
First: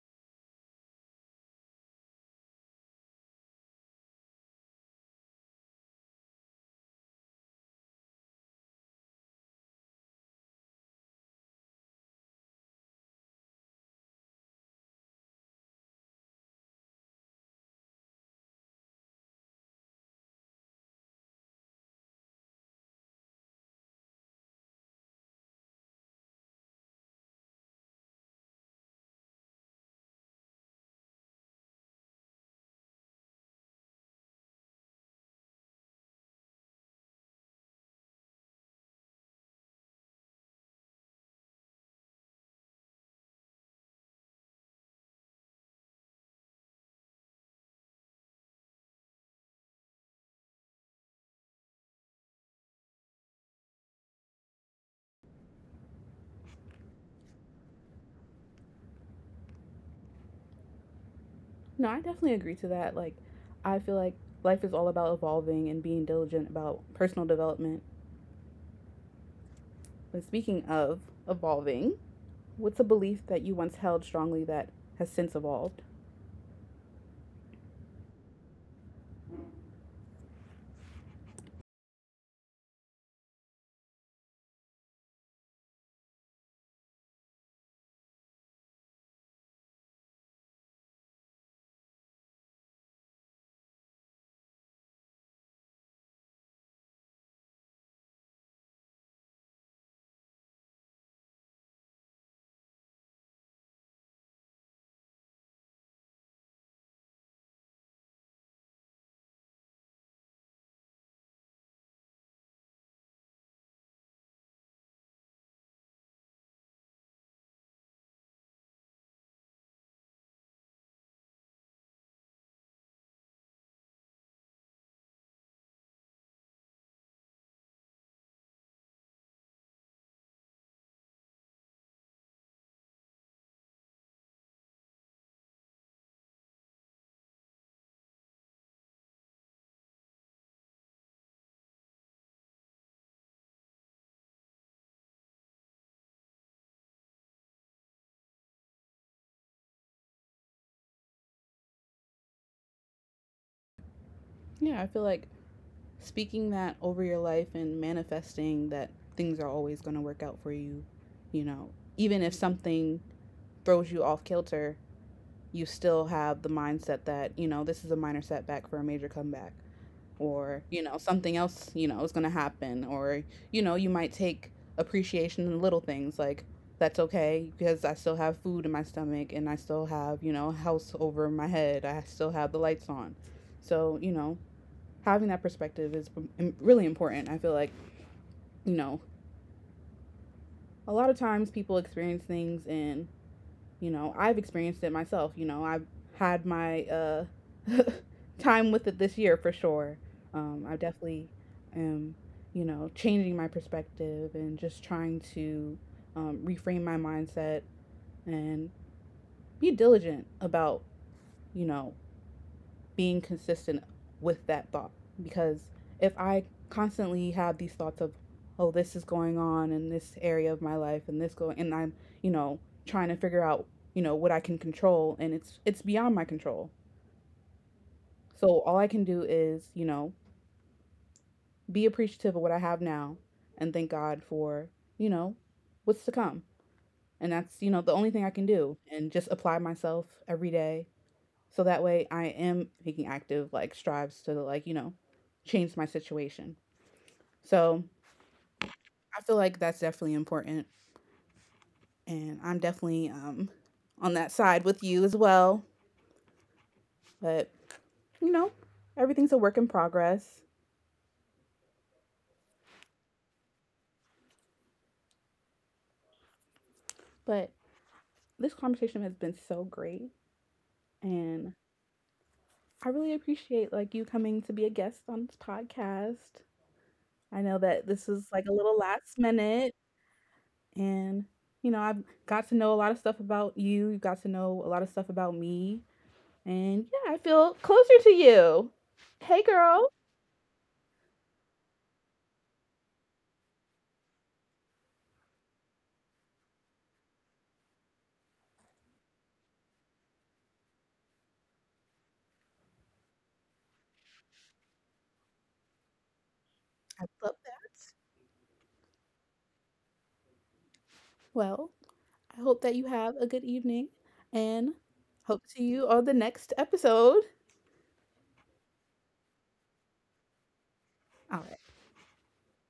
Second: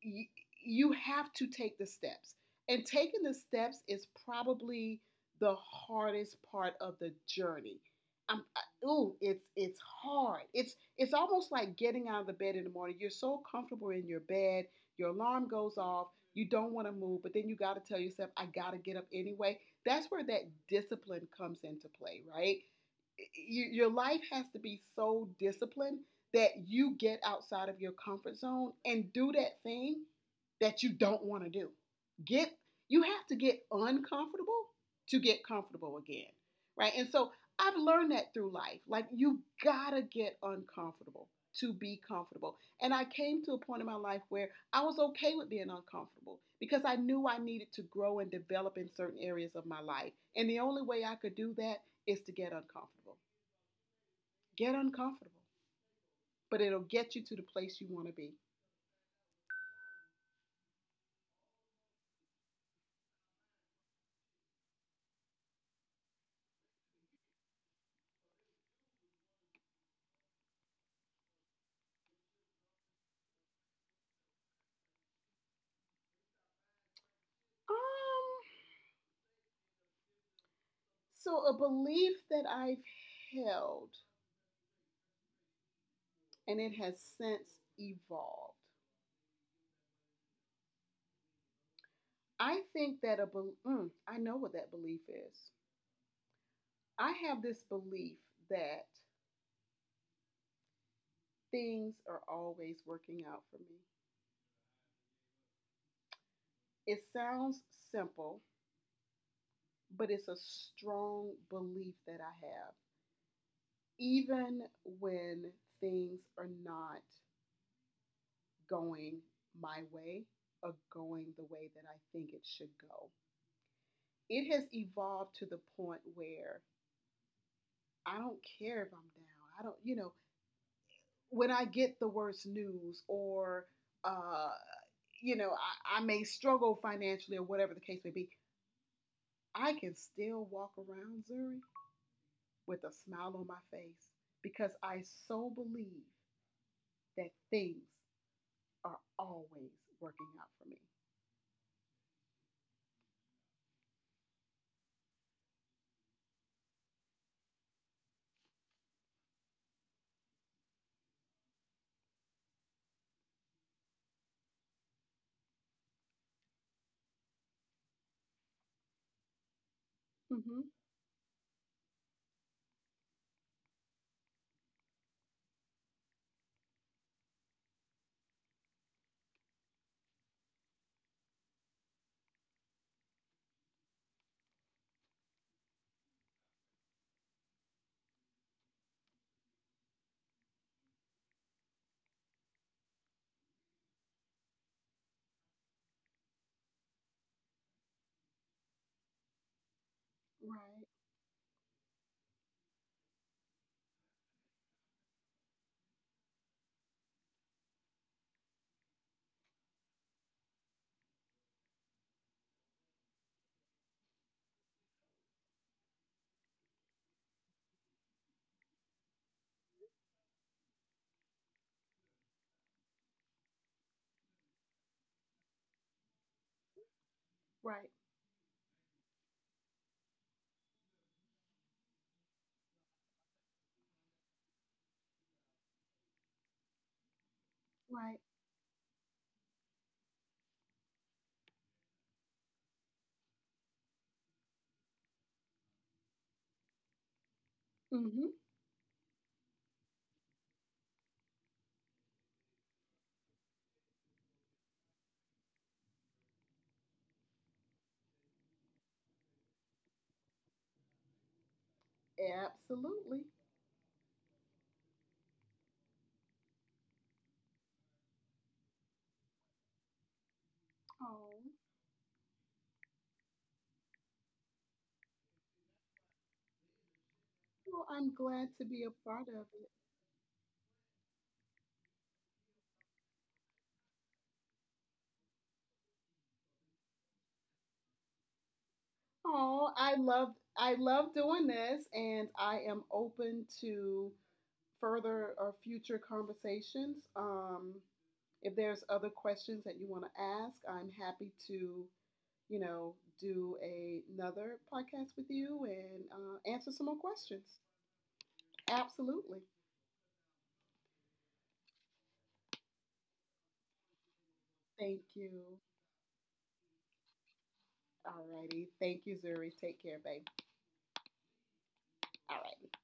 you, you have to take the steps. And taking the steps is probably the hardest part of the journey. It's hard. It's almost like getting out of the bed in the morning. You're so comfortable in your bed. Your alarm goes off. You don't want to move, but then you got to tell yourself, "I got to get up anyway." That's where that discipline comes into play, right? Your life has to be so disciplined that you get outside of your comfort zone and do that thing that you don't want to do. Get You have to get uncomfortable to get comfortable again, right? And so I've learned that through life. Like, you gotta get uncomfortable to be comfortable. And I came to a point in my life where I was okay with being uncomfortable because I knew I needed to grow and develop in certain areas of my life. And the only way I could do that is to get uncomfortable. Get uncomfortable, but it'll get you to the place you want to be. No, I definitely agree to that. Like, I feel like life is all about evolving and being diligent about personal development. And speaking of evolving, what's a belief that you once held strongly that has since evolved? Um, so a belief that I've held and it has since evolved. I think that a be. Mm, I know what that belief is. I have this belief that things are always working out for me. It sounds simple, but it's a strong belief that I have, even when things are not going my way or going the way that I think it should go. It has evolved to the point where I don't care if I'm down. I don't, you know, when I get the worst news, or, uh, you know, I may struggle financially, or whatever the case may be, I can still walk around, Zuri, with a smile on my face because I so believe that things are always working out for me. Yeah, I feel like speaking that over your life and manifesting that things are always going to work out for you, you know, even if something throws you off kilter, you still have the mindset that, you know, this is a minor setback for a major comeback. Mm-hmm. Or you know something else you know is going to happen, or you know you might take appreciation in little things like that's okay because I still have food in my stomach and I still have you know a house over my head, I still have the lights on. So you know having that perspective is really important. I feel like you know a lot of times people experience things and you know I've experienced it myself. You know I've had my time with it this year for sure. I Right, definitely am you know changing my perspective and just trying to reframe my mindset and be diligent about you know being consistent with that thought, because if I constantly have these thoughts of oh this is going on in this area of my life and this going and I'm you know trying to figure out you know what I can control, and it's beyond my control. So all I can do is, you know, be appreciative of what I have now and thank God for, you know, what's to come. And that's, you right, right. know, the only thing I can do and just apply myself every day. So that way I am taking active like strives to like, you know, change my situation. So Mm-hmm. I feel like that's definitely important and I'm definitely on that side with you as well. But you know, everything's a work in progress. Absolutely. But this conversation has been so great Oh. and I really appreciate like you coming to be a guest on this podcast. I know Well, that I'm this is glad like to a be little a part last of it. minute. And, you know, I've got to know a lot of stuff about you. You've got to know a lot of stuff about me. And yeah, I feel closer to you. Hey, Oh, girl. I love doing this, and I am open to further or future conversations. If there's other questions that you want to ask, I'm happy to, you know, another podcast with you and answer some more I love questions. that. Absolutely. Well, I hope that you have a good evening and Thank hope you. to see you on the next episode. All righty. Thank you, Zuri. Take care, babe. All right. All right.